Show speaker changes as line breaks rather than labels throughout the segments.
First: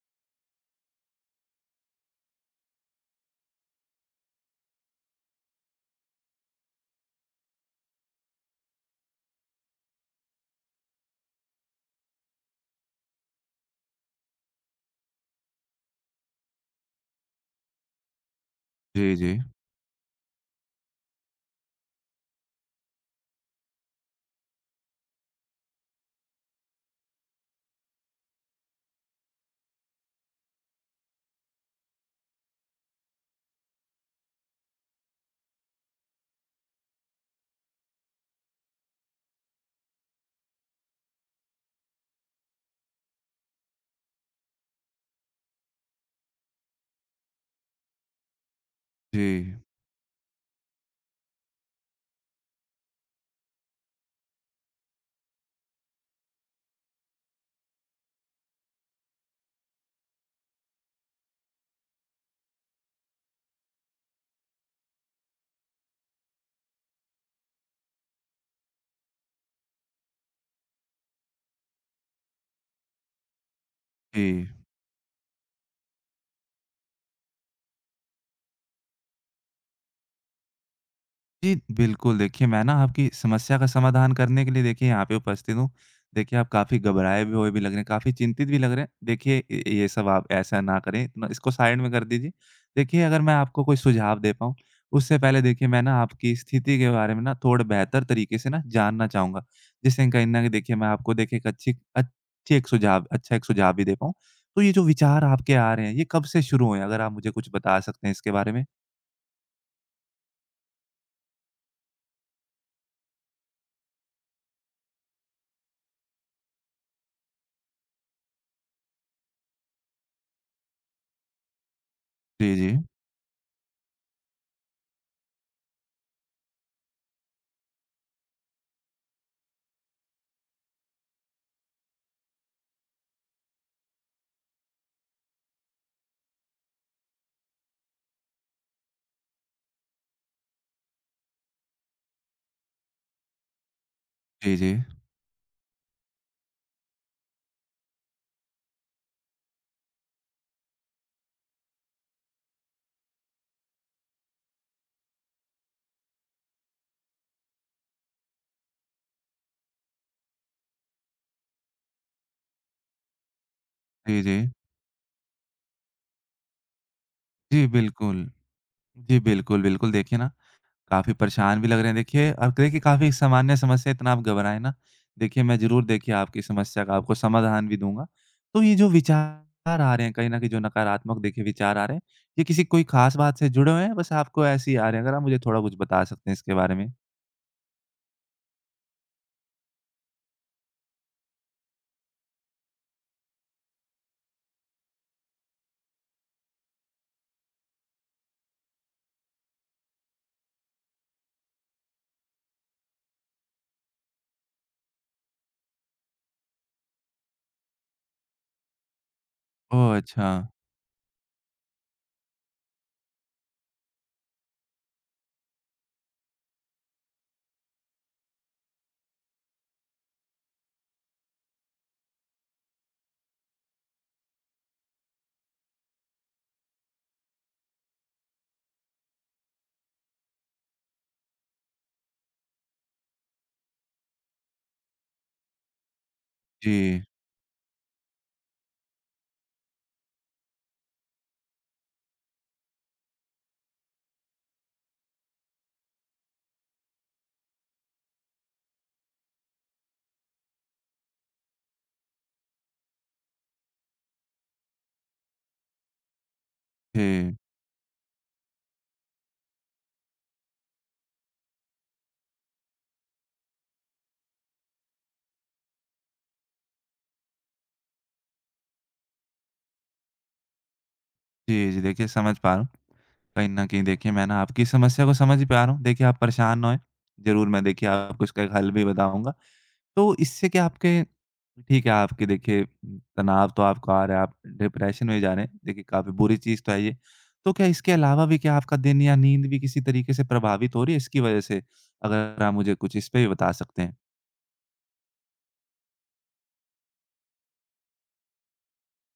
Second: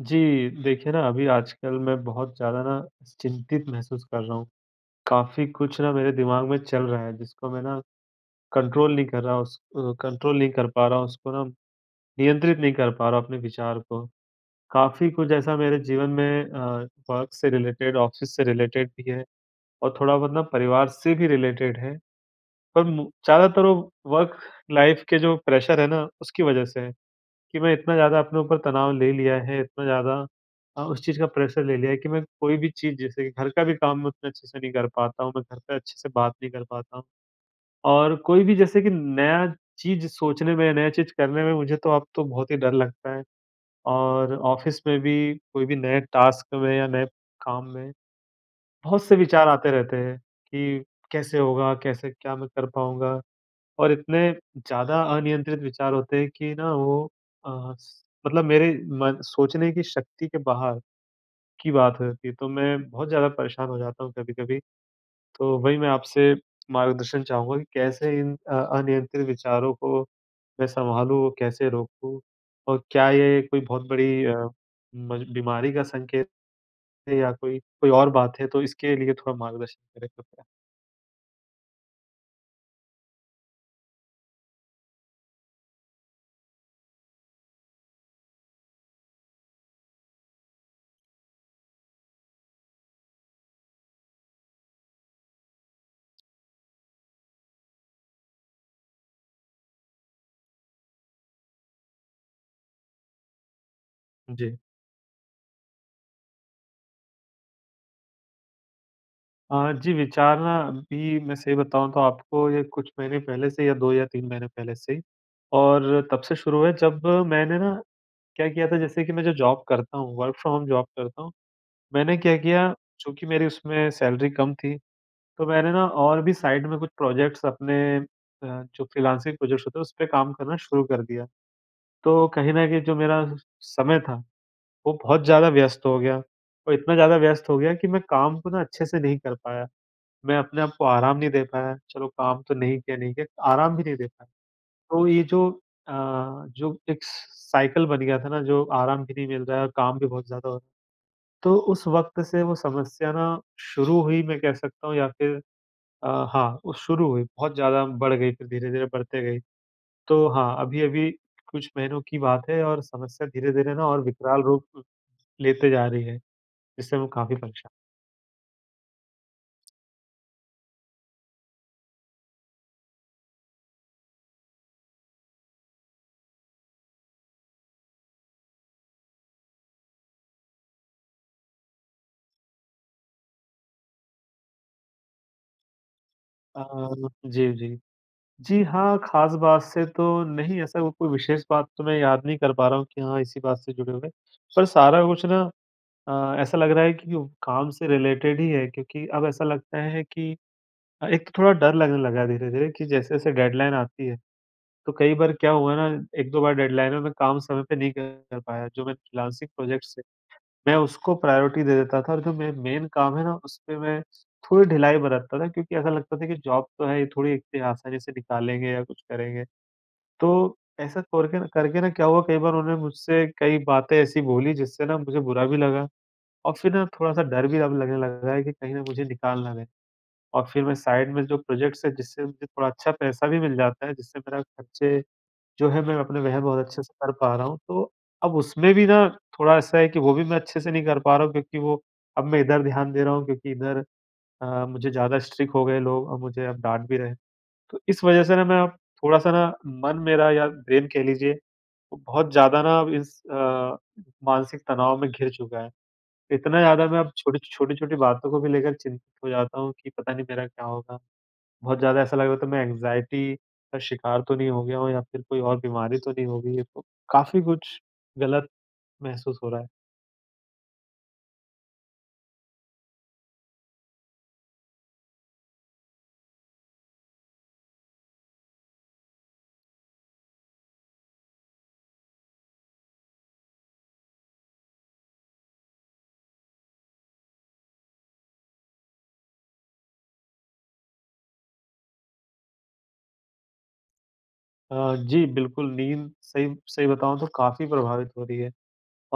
जी, देखिए ना अभी आजकल मैं बहुत ज़्यादा ना चिंतित महसूस कर रहा हूँ। काफ़ी कुछ ना मेरे दिमाग में चल रहा है जिसको मैं ना कंट्रोल नहीं कर रहा, कंट्रोल नहीं कर पा रहा हूँ, उसको ना नियंत्रित नहीं कर पा रहा अपने विचार को। काफ़ी कुछ ऐसा मेरे जीवन में वर्क से रिलेटेड, ऑफ़िस से रिलेटेड भी
जी,
है
जी।
और थोड़ा बहुत ना परिवार से भी रिलेटेड है। पर मु ज़्यादातर वो वर्क लाइफ़ के जो प्रेशर है ना, उसकी वज़ह से है। कि मैं इतना ज़्यादा अपने ऊपर तनाव ले लिया है, इतना ज़्यादा उस चीज़ का प्रेशर ले लिया है कि मैं कोई भी चीज़, जैसे कि घर का भी काम, मैं उतने अच्छे से नहीं कर पाता हूँ, मैं घर पे अच्छे से बात नहीं कर पाता हूँ और कोई भी जैसे कि नया चीज़ सोचने में, नया चीज़ करने में मुझे तो अब तो बहुत ही डर लगता है। और ऑफ़िस में भी कोई भी नए टास्क में या नए काम में बहुत से विचार
जी,
आते रहते हैं कि कैसे होगा? कैसे, क्या मैं कर पाऊँगा? और इतने ज़्यादा अनियंत्रित विचार होते हैं कि ना वो अ, स मतलब मेरे मन सोचने की शक्ति के बाहर की बात हो जाती है, तो मैं बहुत ज़्यादा परेशान हो जाता हूँ कभी-कभी। तो वही मैं आपसे मार्गदर्शन चाहूँगा कि कैसे इन अनियंत्रित विचारों को मैं सँभालूँ, कैसे रोकूँ? और क्या ये कोई बहुत बड़ी
जी।
अ, मज बीमारी का संकेत है, या कोई कोई और बात है? तो इसके लिए थोड़ा मार्गदर्शन करें कृपया।
जी, बिल्कुल, देखिए मैं ना आपकी समस्या का समाधान करने के लिए देखिए यहाँ पे उपस्थित हूँ। देखिए, आप काफ़ी घबराए भी हुए भी लग रहे हैं, काफ़ी चिंतित भी लग रहे हैं। देखिए इ ये सब आप ऐसा ना करें, इतना इसको साइड में कर दीजिए। देखिए अगर मैं आपको कोई सुझाव दे पाऊँ, उससे पहले देखिए मैं ना आपकी स्थिति के बारे में ना थोड़ा बेहतर तरीके से ना जानना चाहूँगा। जिससे कहीं न कहीं देखिए मैं आपको देखिए एक अच्छी अच्छी एक सुझाव अच्छा एक सुझाव भी दे पाऊँ।
जी।
तो ये जो विचार आपके आ रहे हैं, ये कब से शुरू हुए हैं? अगर आप मुझे कुछ बता सकते हैं इसके बारे में।
जी, विचार ना अभी मैं सही बताऊँ तो आपको, ये कुछ महीने पहले से या 2 या 3 महीने पहले से ही, और तब से शुरू हुए जब मैंने ना क्या किया था। जैसे कि मैं जो जॉब करता हूँ, वर्क फ्रॉम होम जॉब करता हूँ, मैंने क्या
जी, जी।
किया, चूँकि मेरी उसमें सैलरी कम थी, तो मैंने ना और भी साइड में कुछ प्रोजेक्ट्स अपने जो फ्रीलांसिंग प्रोजेक्ट्स होते हैं, उस पे काम करना शुरू कर दिया। तो कहीं न कहीं जो मेरा समय था, वो बहुत ज़्यादा व्यस्त हो गया और इतना ज़्यादा व्यस्त हो गया कि मैं काम को ना अच्छे से नहीं कर पाया। मैं अपने आप को आराम नहीं दे पाया, चलो काम तो नहीं किया, नहीं किया, आराम भी नहीं दे पाया।
जी, जी।
तो ये जो अ, जो एक साइकिल बन गया था ना, जो आराम भी नहीं मिल रहा है और काम भी बहुत ज़्यादा हो रहा है। तो उस वक़्त से वो समस्या ना शुरू हुई, मैं कह सकता हूँ, या फिर अ, हाँ, वो शुरू हुई, बहुत ज़्यादा बढ़ गई, फिर धीरे-धीरे बढ़ते गई। तो हाँ, अभी-अभी कुछ महीनों की बात है और समस्या धीरे-धीरे ना और
जी, जी।
विकराल रूप लेते जा रही है, जिससे मैं काफ़ी
जी,
परेशान।
बिल्कुल। जी, बिल्कुल, बिल्कुल। देखिए ना, काफ़ी परेशान भी लग रहे हैं देखिए और देखिए काफ़ी सामान्य समस्या है, इतना आप घबराएँ ना। देखिए मैं ज़रूर देखिए आपकी समस्या का आपको समाधान भी दूँगा। तो ये जो विचार आ रहे हैं कहीं न कहीं जो नकारात्मक देखिए विचार आ रहे हैं, ये किसी कोई ख़ास बात से जुड़े हुए हैं? बस आपको ऐसे ही आ रहे हैं? अगर आप मुझे थोड़ा कुछ बता सकते हैं इसके बारे में?
जी, जी। जी हाँ, ख़ास बात से तो नहीं, ऐसा वो कोई विशेष बात तो मैं याद नहीं कर पा रहा हूँ कि हाँ, इसी बात से जुड़े हुए। पर सारा कुछ ना ऐसा लग रहा है कि वो काम से रिलेटेड ही है, क्योंकि अब ऐसा लगता है कि एक तो थोड़ा डर लगने लगा है धीरे-धीरे, कि जैसे-जैसे डेडलाइन आती है, तो कई बार क्या हुआ ना, 1-2 बार डेडलाइन में मैं काम समय पे नहीं कर कर पाया। जो मैं फ्रीलांसिंग प्रोजेक्ट्स
ओह!
थे,
अच्छा।
मैं उसको प्रायोरिटी दे देता था, और जो मे मेन काम है ना, उसपे मैं थोड़ी ढिलाई बरतता था, क्योंकि ऐसा लगता था कि जॉब तो है, ये थोड़ी इतनी आसानी से निकालेंगे या कुछ करेंगे। तो ऐसा करके न करके ना क्या हुआ, कई बार उन्होंने मुझसे कई बातें ऐसी बोली जिससे ना मुझे बुरा भी लगा, और फिर ना थोड़ा-सा डर भी अब लगने लगा है कि कहीं ना मुझे निकाल ना दें। और फिर मैं साइड में जो प्रोजेक्ट्स है, जिससे मुझे थोड़ा अच्छा पैसा भी मिल जाता है, जिससे मेरा खर्चे जो है मैं अपने वह बहुत अच्छे से
जी।
कर पा रहा हूँ। तो अब उसमें भी ना थोड़ा ऐसा है कि वो भी मैं अच्छे से नहीं कर पा रहा हूँ, क्योंकि वो, अब मैं इधर ध्यान दे रहा हूँ क्योंकि इधर मुझे ज़्यादा स्ट्रिक्ट हो गए लोग और मुझे अब डाँट भी रहे हैं। तो इस वजह से ना मैं अब थोड़ा-सा ना, मन मेरा, या ब्रेन कह लीजिए, वो बहुत ज़्यादा ना अब इस मानसिक तनाव में घिर चुका है। इतना ज़्यादा मैं अब
जी।
छोटी-छोटी बातों को भी लेकर चिंतित हो जाता हूँ कि पता नहीं मेरा क्या होगा? बहुत ज़्यादा ऐसा लग रहा था, मैं एंग्ज़ायटी का शिकार तो नहीं हो गया हूँ, या फिर कोई और बीमारी तो नहीं हो गई है? तो काफ़ी कुछ गलत महसूस हो रहा है।
जी, जी। देखिए, समझ पा रहा हूँ। कहीं न कहीं देखिए मैं ना आपकी समस्या को समझ ही पा रहा हूँ। देखिए आप परेशान ना होएँ। ज़रूर मैं देखिए आपको इसका एक हल भी बताऊँगा। तो इससे क्या आपके, ठीक है, आपके देखिए तनाव तो आपको आ रहा है, आप डिप्रेशन में जा रहे हैं। देखिए काफ़ी बुरी चीज़ तो है ये। तो क्या इसके अलावा भी क्या आपका दिन या नींद भी किसी तरीके से प्रभावित हो रही है इसकी वज़ह से? अगर आप मुझे कुछ इस पे भी बता सकते हैं।
जी, बिल्कुल नींद सही सही बताऊँ तो काफ़ी प्रभावित हो रही है,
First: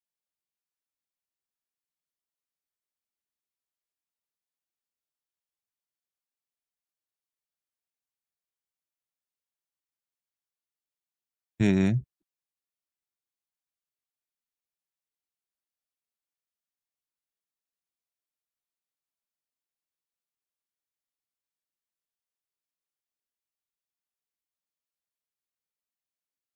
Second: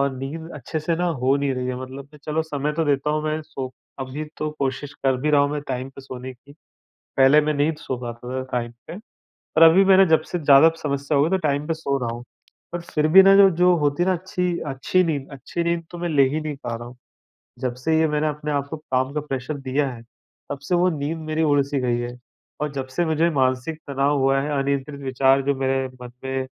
और नींद अच्छे से ना हो नहीं रही है। मतलब मैं, चलो समय तो देता हूँ, मैं सो अभी तो कोशिश कर भी रहा हूँ मैं टाइम पे सोने की। पहले मैं नहीं सो पाता था टाइम पे। पर अभी मैंने, जब से ज़्यादा समस्या हो गई, तो टाइम
जी,
पे
जी।
सो रहा हूँ। पर फिर भी ना, जो जो होती है ना अच्छी अच्छी नींद अच्छी नींद, तो मैं ले ही नहीं पा रहा हूँ। जब से ये मैंने अपने आप को काम का प्रेशर दिया है, तब से वो नींद मेरी उड़ सी गई है। और जब से मुझे मानसिक तनाव हुआ है, अनियंत्रित विचार जो मेरे मन में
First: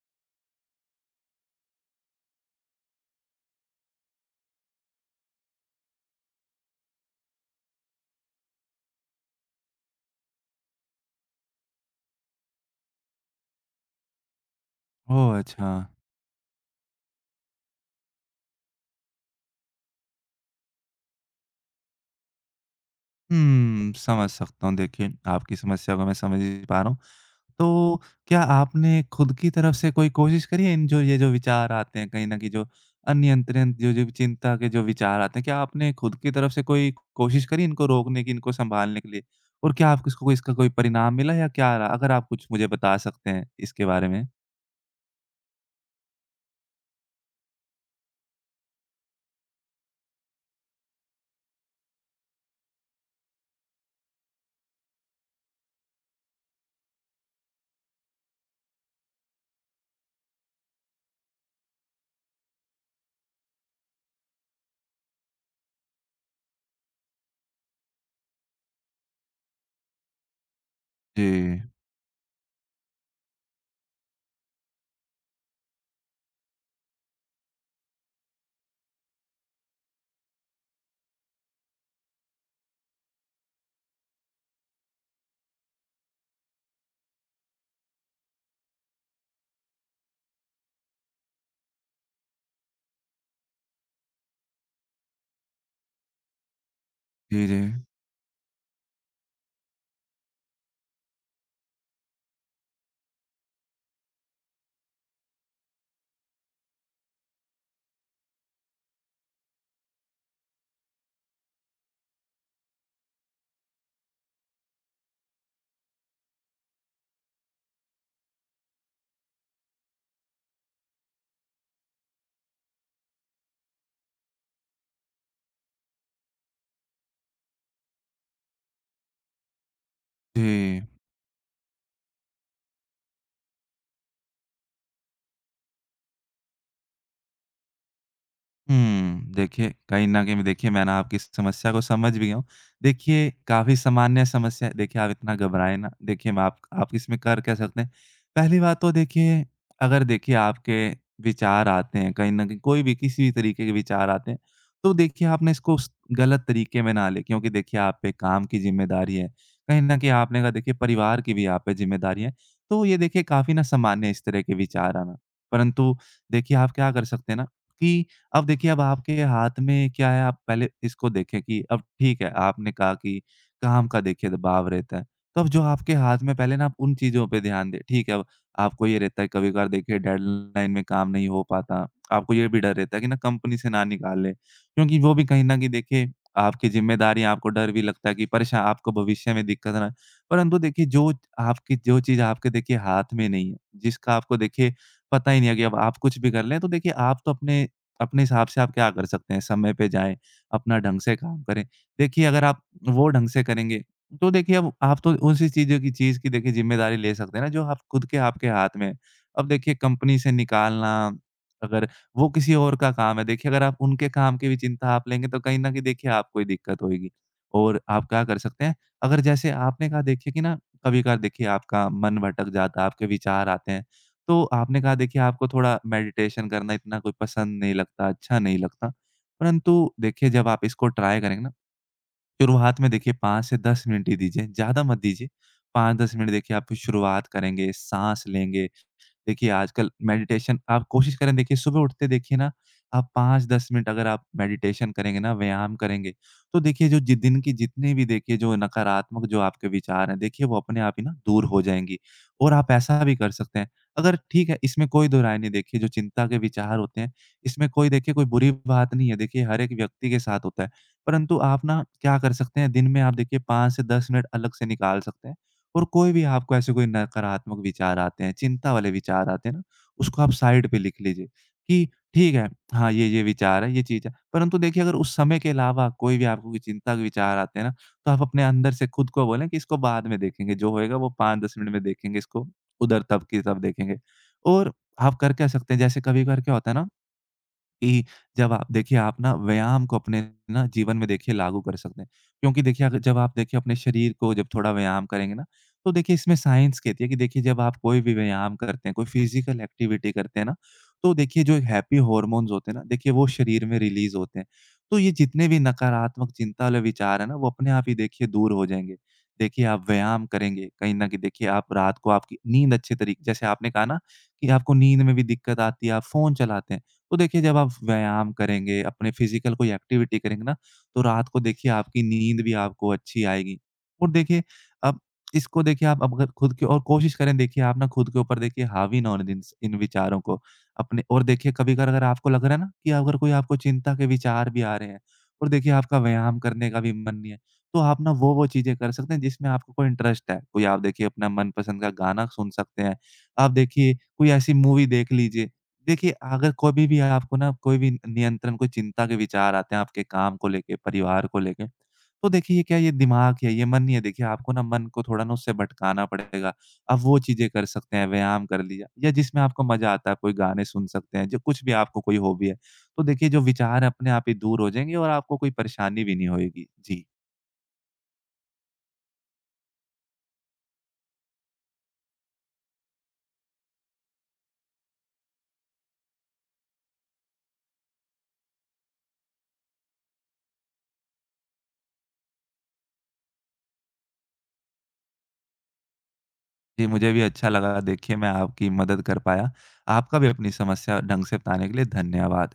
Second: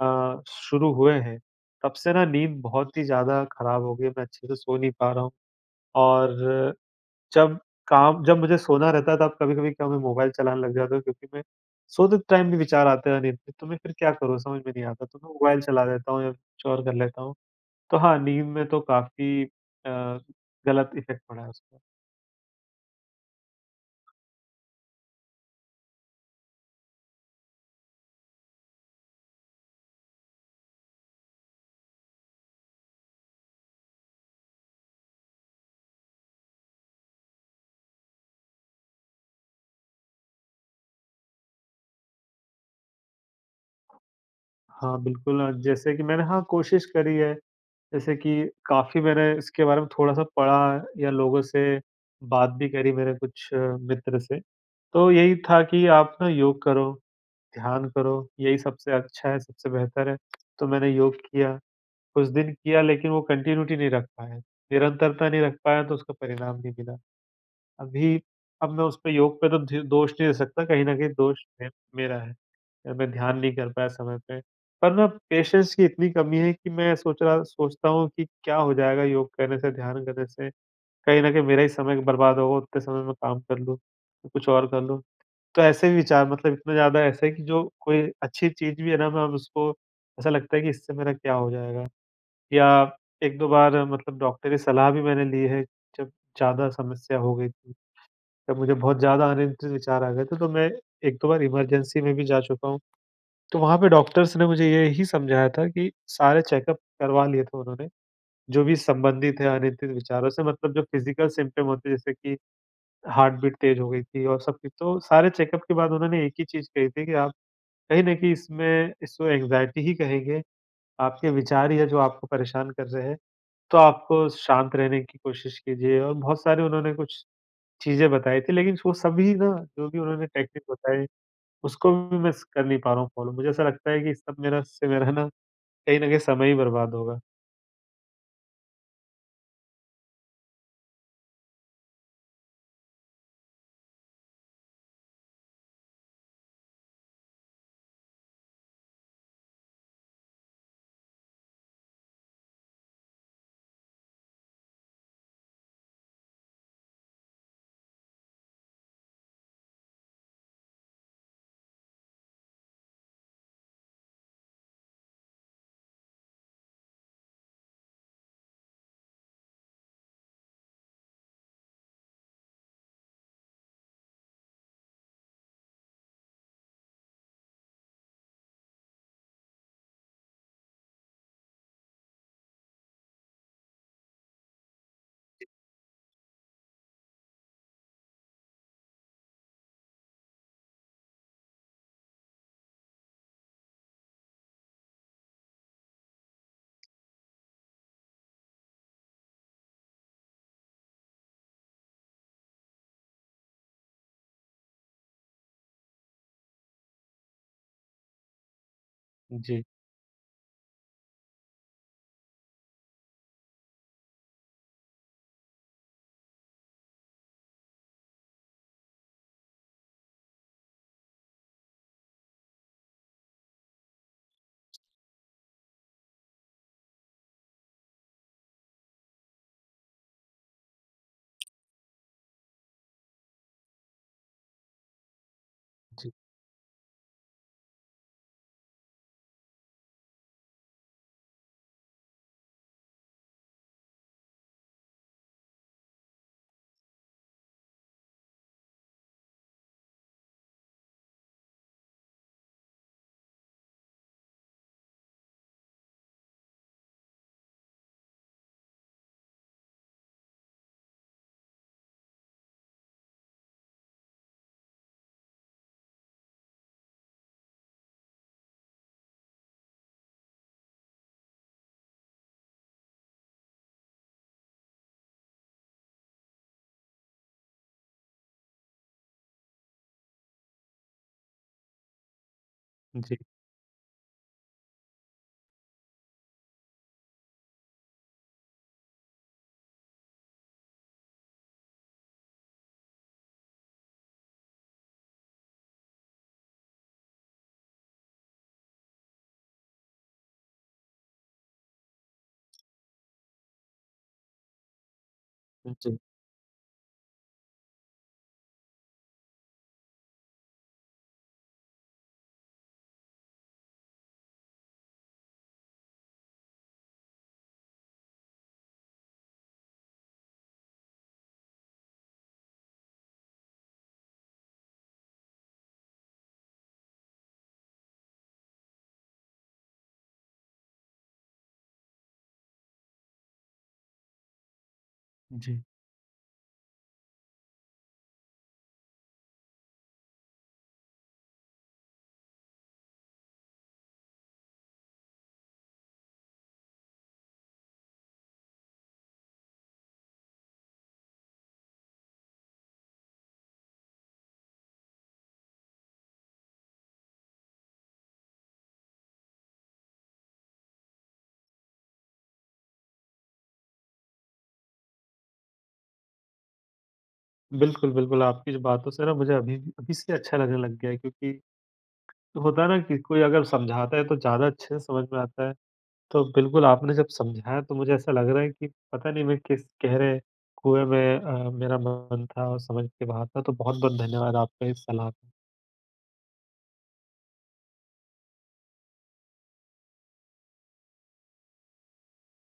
शुरू हुए हैं, तब से ना नींद बहुत ही ज़्यादा खराब हो गई है, मैं अच्छे से सो नहीं पा रहा हूँ। और जब जब मुझे सोना रहता है, तब कभी-कभी क्या, मैं मोबाइल चलाने लग जाता हूँ, क्योंकि मैं सोते टाइम भी विचार आते हैं नींद पे, तो मैं फिर क्या करूँ समझ में नहीं आता, तो मैं
ओह!
मोबाइल
अच्छा।
चला लेता हूँ या कुछ और कर लेता हूँ। तो हाँ, नींद में तो काफ़ी गलत इफ़ेक्ट पड़ा है उसका।
हुँ, समझ सकता हूँ। देखिए आपकी समस्या को मैं समझ ही पा रहा हूँ। तो क्या आपने खुद की तरफ से कोई कोशिश करी है इन जो ये जो विचार आते हैं कहीं न कहीं जो अनियंत्रित जो जो चिंता के जो विचार आते हैं, क्या आपने खुद की तरफ से कोई कोशिश करी इनको रोकने की, इनको सँभालने के लिए? और क्या आपको इसको कोई इसका कोई परिणाम मिला या क्या रहा? अगर आप कुछ मुझे बता सकते हैं इसके बारे में।
हाँ, बिल्कुल जैसे कि मैंने, हाँ, कोशिश करी है, जैसे कि काफ़ी मैंने इसके बारे में थोड़ा-सा पढ़ा या लोगों से बात भी करी, मेरे कुछ मित्र से, तो यही था कि आप ना योग करो। ध्यान करो, यही सबसे अच्छा है, सबसे बेहतर है। तो मैंने योग किया, कुछ दिन किया, लेकिन वो कंटिन्यूटी नहीं रख पाया, निरंतरता नहीं रख पाया, तो उसका परिणाम नहीं मिला। अभी, अब मैं उसपे, योग पे तो ध दोष नहीं दे सकता, कहीं न कहीं दोष
जी।
मे मेरा है, या मैं ध्यान नहीं कर पाया समय पे। पर ना पेशेंस की इतनी कमी है कि मैं सोचता हूँ कि क्या हो जाएगा योग करने से, ध्यान करने से? कहीं न कहीं मेरा ही समय बर्बाद होगा, उतने समय में काम कर लूँ, कुछ और कर लूँ। तो ऐसे विचार, मतलब इतना ज़्यादा ऐसा है कि जो कोई अच्छी चीज़ भी है ना, मैं अब उसको ऐसा लगता है कि इससे मेरा क्या हो जाएगा? या 1-2 बार मतलब डॉक्टरी सलाह भी मैंने ली है, जब ज़्यादा समस्या हो
जी,
गई
जी।
थी। जब मुझे बहुत ज़्यादा अनियंत्रित विचार आ गए थे, तो मैं 1-2 बार इमरजेंसी में भी जा चुका हूँ। तो वहाँ पे डॉक्टर्स ने मुझे यही समझाया था कि सारे चेकअप करवा लिए थे उन्होंने, जो भी संबंधित है अनियंत्रित विचारों से, मतलब जो फिज़िकल सिम्पटम होते हैं, जैसे कि हार्ट बीट तेज़ हो गई थी और सब कुछ। तो सारे चेकअप के बाद उन्होंने एक ही चीज़ कही थी कि आप कहीं न कहीं इसमें, इसको एंग्ज़ायटी ही कहेंगे, आपके विचार ही है जो आपको परेशान कर रहे हैं, तो आपको शांत रहने की कोशिश कीजिए। और बहुत सारे उन्होंने कुछ चीज़ें बताई थी, लेकिन वो सभी ना, जो भी उन्होंने टेक्निक
जी।
बताई, उसको भी मैं स कर नहीं पा रहा हूँ फ़ॉलो। मुझे ऐसा लगता है कि सब मेरा ना कहीं न कहीं समय ही बर्बाद होगा।
हुँ। देखिए, कहीं न कहीं देखिए मैं ना आपकी समस्या को समझ भी गया हूँ। देखिए, काफ़ी सामान्य समस्या है। देखिए, आप इतना घबराएँ ना। देखिए, मैं आप इसमें कर क्या सकते हैं? पहली बात तो देखिए, अगर देखिए आपके विचार आते हैं कहीं न कहीं कोई भी किसी भी तरीके के विचार आते हैं, तो देखिए आपने इसको स गलत तरीके में ना लें, क्योंकि देखिए आप पे काम की ज़िम्मेदारी है। कहीं न कहीं आपने कहा देखिए परिवार की भी आप पे ज़िम्मेदारी है। तो ये देखिए काफ़ी ना सामान्य है इस तरह के विचार आना। परंतु देखिए आप क्या कर सकते हैं ना कि अब देखिए, अब आपके हाथ में क्या है, आप पहले इसको देखें कि अब ठीक है, आपने कहा कि काम का देखिए दबाव रहता है, तो अब जो आपके हाथ में पहले ना आप उन चीज़ों पे ध्यान दें। ठीक है, अब आपको ये रहता है कभी-कभार देखिए डेडलाइन में काम नहीं हो पाता, आपको ये भी डर रहता है कि ना कंपनी से ना निकाल लें, क्योंकि वो भी कहीं न कहीं देखिए आपकी ज़िम्मेदारियाँ, आपको डर भी लगता है कि परेशा आपको भविष्य में दिक्कत ना। परंतु देखिए जो आपकी जो चीज़ आपके देखिए हाथ में नहीं है, जिसका आपको देखिए पता ही नहीं है कि अब आप कुछ भी कर लें, तो देखिए आप तो अपने अपने हिसाब से आप क्या कर सकते हैं, समय पे जाएँ, अपना ढंग से काम करें। देखिए अगर आप वो ढंग से करेंगे, तो देखिए अब आप तो उसी चीज़ की देखिए ज़िम्मेदारी ले सकते हैं ना जो आप खुद के आपके हाथ में है। अब
जी,
देखिए कंपनी से निकालना, अगर वो किसी और का काम है, देखिए अगर आप उनके काम की भी चिंता आप लेंगे तो कहीं न कहीं देखिए आपको ही दिक्कत होएगी। और आप क्या कर सकते हैं, अगर जैसे आपने कहा देखिए कि ना कभी-कभार देखिए आपका मन भटक जाता है, आपके विचार आते हैं। तो आपने कहा देखिए आपको थोड़ा मेडिटेशन करना इतना कोई पसंद नहीं लगता, अच्छा नहीं लगता। परंतु देखिए जब आप इसको ट्राई करेंगे ना, शुरुआत में देखिए 5 से 10 मिनट ही दीजिए, ज़्यादा मत दीजिए।
जी,
5-10 मिनट देखिए आप शुरुआत करेंगे, साँस लेंगे। देखिए, आजकल मेडिटेशन आप कोशिश करें देखिए सुबह उठते देखिए ना आप 5-10 मिनट अगर आप मेडिटेशन करेंगे ना, व्यायाम करेंगे, तो देखिए जो जि दिन की जितनी भी देखिए जो नकारात्मक जो आपके विचार हैं, देखिए वो अपने आप ही ना दूर हो जाएँगी। और आप ऐसा भी कर सकते हैं, अगर ठीक है इसमें कोई 2 राय नहीं, देखिए जो चिंता के विचार होते हैं, इसमें कोई देखिए कोई बुरी बात नहीं है, देखिए हर एक व्यक्ति के साथ होता है। परंतु आप ना क्या कर सकते हैं, दिन में आप देखिए 5 से 10 मिनट अलग से निकाल सकते हैं। और कोई भी आपको ऐसे कोई नकारात्मक विचार आते हैं, चिंता वाले विचार आते हैं ना, उसको आप साइड पे लिख लीजिए कि ठीक है, हाँ, ये-ये विचार है, ये चीज़ है। परंतु देखिए अगर उस समय के अलावा कोई भी आपको कोई चिंता के विचार आते हैं ना, तो आप अपने अंदर से खुद को बोलें कि इसको बाद में देखेंगे, जो होएगा वो 5-10 मिनट में देखेंगे इसको, उधर
जी,
तब की तब देखेंगे। और आप कर क्या सकते हैं, जैसे कभी-कभार क्या होता है ना कि जब आप देखिए आप ना व्यायाम को अपने ना जीवन में देखिए लागू कर सकते हैं। क्योंकि देखिए अगर जब आप देखिए अपने शरीर को जब थोड़ा व्यायाम करेंगे ना, तो देखिए इसमें साइंस कहती है कि देखिए जब आप कोई भी व्यायाम करते हैं, कोई फ़िज़िकल एक्टिविटी करते हैं ना, तो देखिए जो हैप्पी हॉर्मोन्स होते हैं ना, देखिए वो शरीर में रिलीज़ होते हैं। तो ये जितने भी
जी,
नकारात्मक चिंता वाले विचार हैं ना, वो अपने आप ही देखिए दूर हो जाएँगे। देखिए आप व्यायाम करेंगे, कहीं न कहीं देखिए आप रात को आपकी नींद अच्छे तरीके, जैसे आपने कहा ना कि आपको नींद में भी दिक्कत आती है, आप फ़ोन चलाते हैं। तो देखिए जब आप व्यायाम करेंगे, अपने फिज़िकल कोई एक्टिविटी करेंगे ना, तो रात को देखिए आपकी नींद भी आपको अच्छी आएगी। और देखिए अब इसको देखिए आप अब अगर खुद के और कोशिश करें देखिए आप ना खुद के ऊपर देखिए हावी ना होने दें इस इन विचारों को। अपने और देखिए कभी-कभार अगर आपको लग रहा है ना कि अगर कोई आपको चिंता के विचार भी आ रहे हैं और
जी।
देखिए आपका व्यायाम करने का भी मन नहीं है, तो आप ना वो-वो चीज़ें कर सकते हैं जिसमें आपको कोई इंटरेस्ट है। कोई आप देखिए अपना मनपसंद का गाना सुन सकते हैं, आप देखिए कोई ऐसी मूवी देख लीजिए। देखिए, अगर कभी भी आपको ना कोई भी नियंत्रण, कोई चिंता के विचार आते हैं आपके काम को लेके, परिवार को लेके, तो देखिए ये क्या, ये दिमाग है, ये मन नहीं है। देखिए आपको ना मन को थोड़ा ना उससे भटकाना पड़ेगा। आप वो चीज़ें कर सकते हैं, व्यायाम कर लिया या जिसमें आपको मज़ा आता है, कोई गाने सुन सकते हैं, जो कुछ भी आपको कोई हॉबी है। तो देखिए जो विचार है अपने आप ही दूर हो जाएँगे और आपको कोई परेशानी भी नहीं होएगी। जी।
बिल्कुल, बिल्कुल, आपकी जो बातों से ना, मुझे अभी अभी से अच्छा लगने लग गया है, क्योंकि होता है ना कि कोई अगर समझाता है तो ज़्यादा अच्छे से समझ में आता है। तो बिल्कुल, आपने जब समझाया तो मुझे ऐसा लग रहा है कि पता नहीं मैं किस गहरे कुएँ में मेरा मन था और समझ के बाहर था, तो बहुत-बहुत धन्यवाद आपका इस सलाह के लिए।
जी, मुझे भी अच्छा लगा देखिए मैं आपकी मदद कर पाया। आपका भी अपनी समस्या ढंग से बताने के लिए धन्यवाद।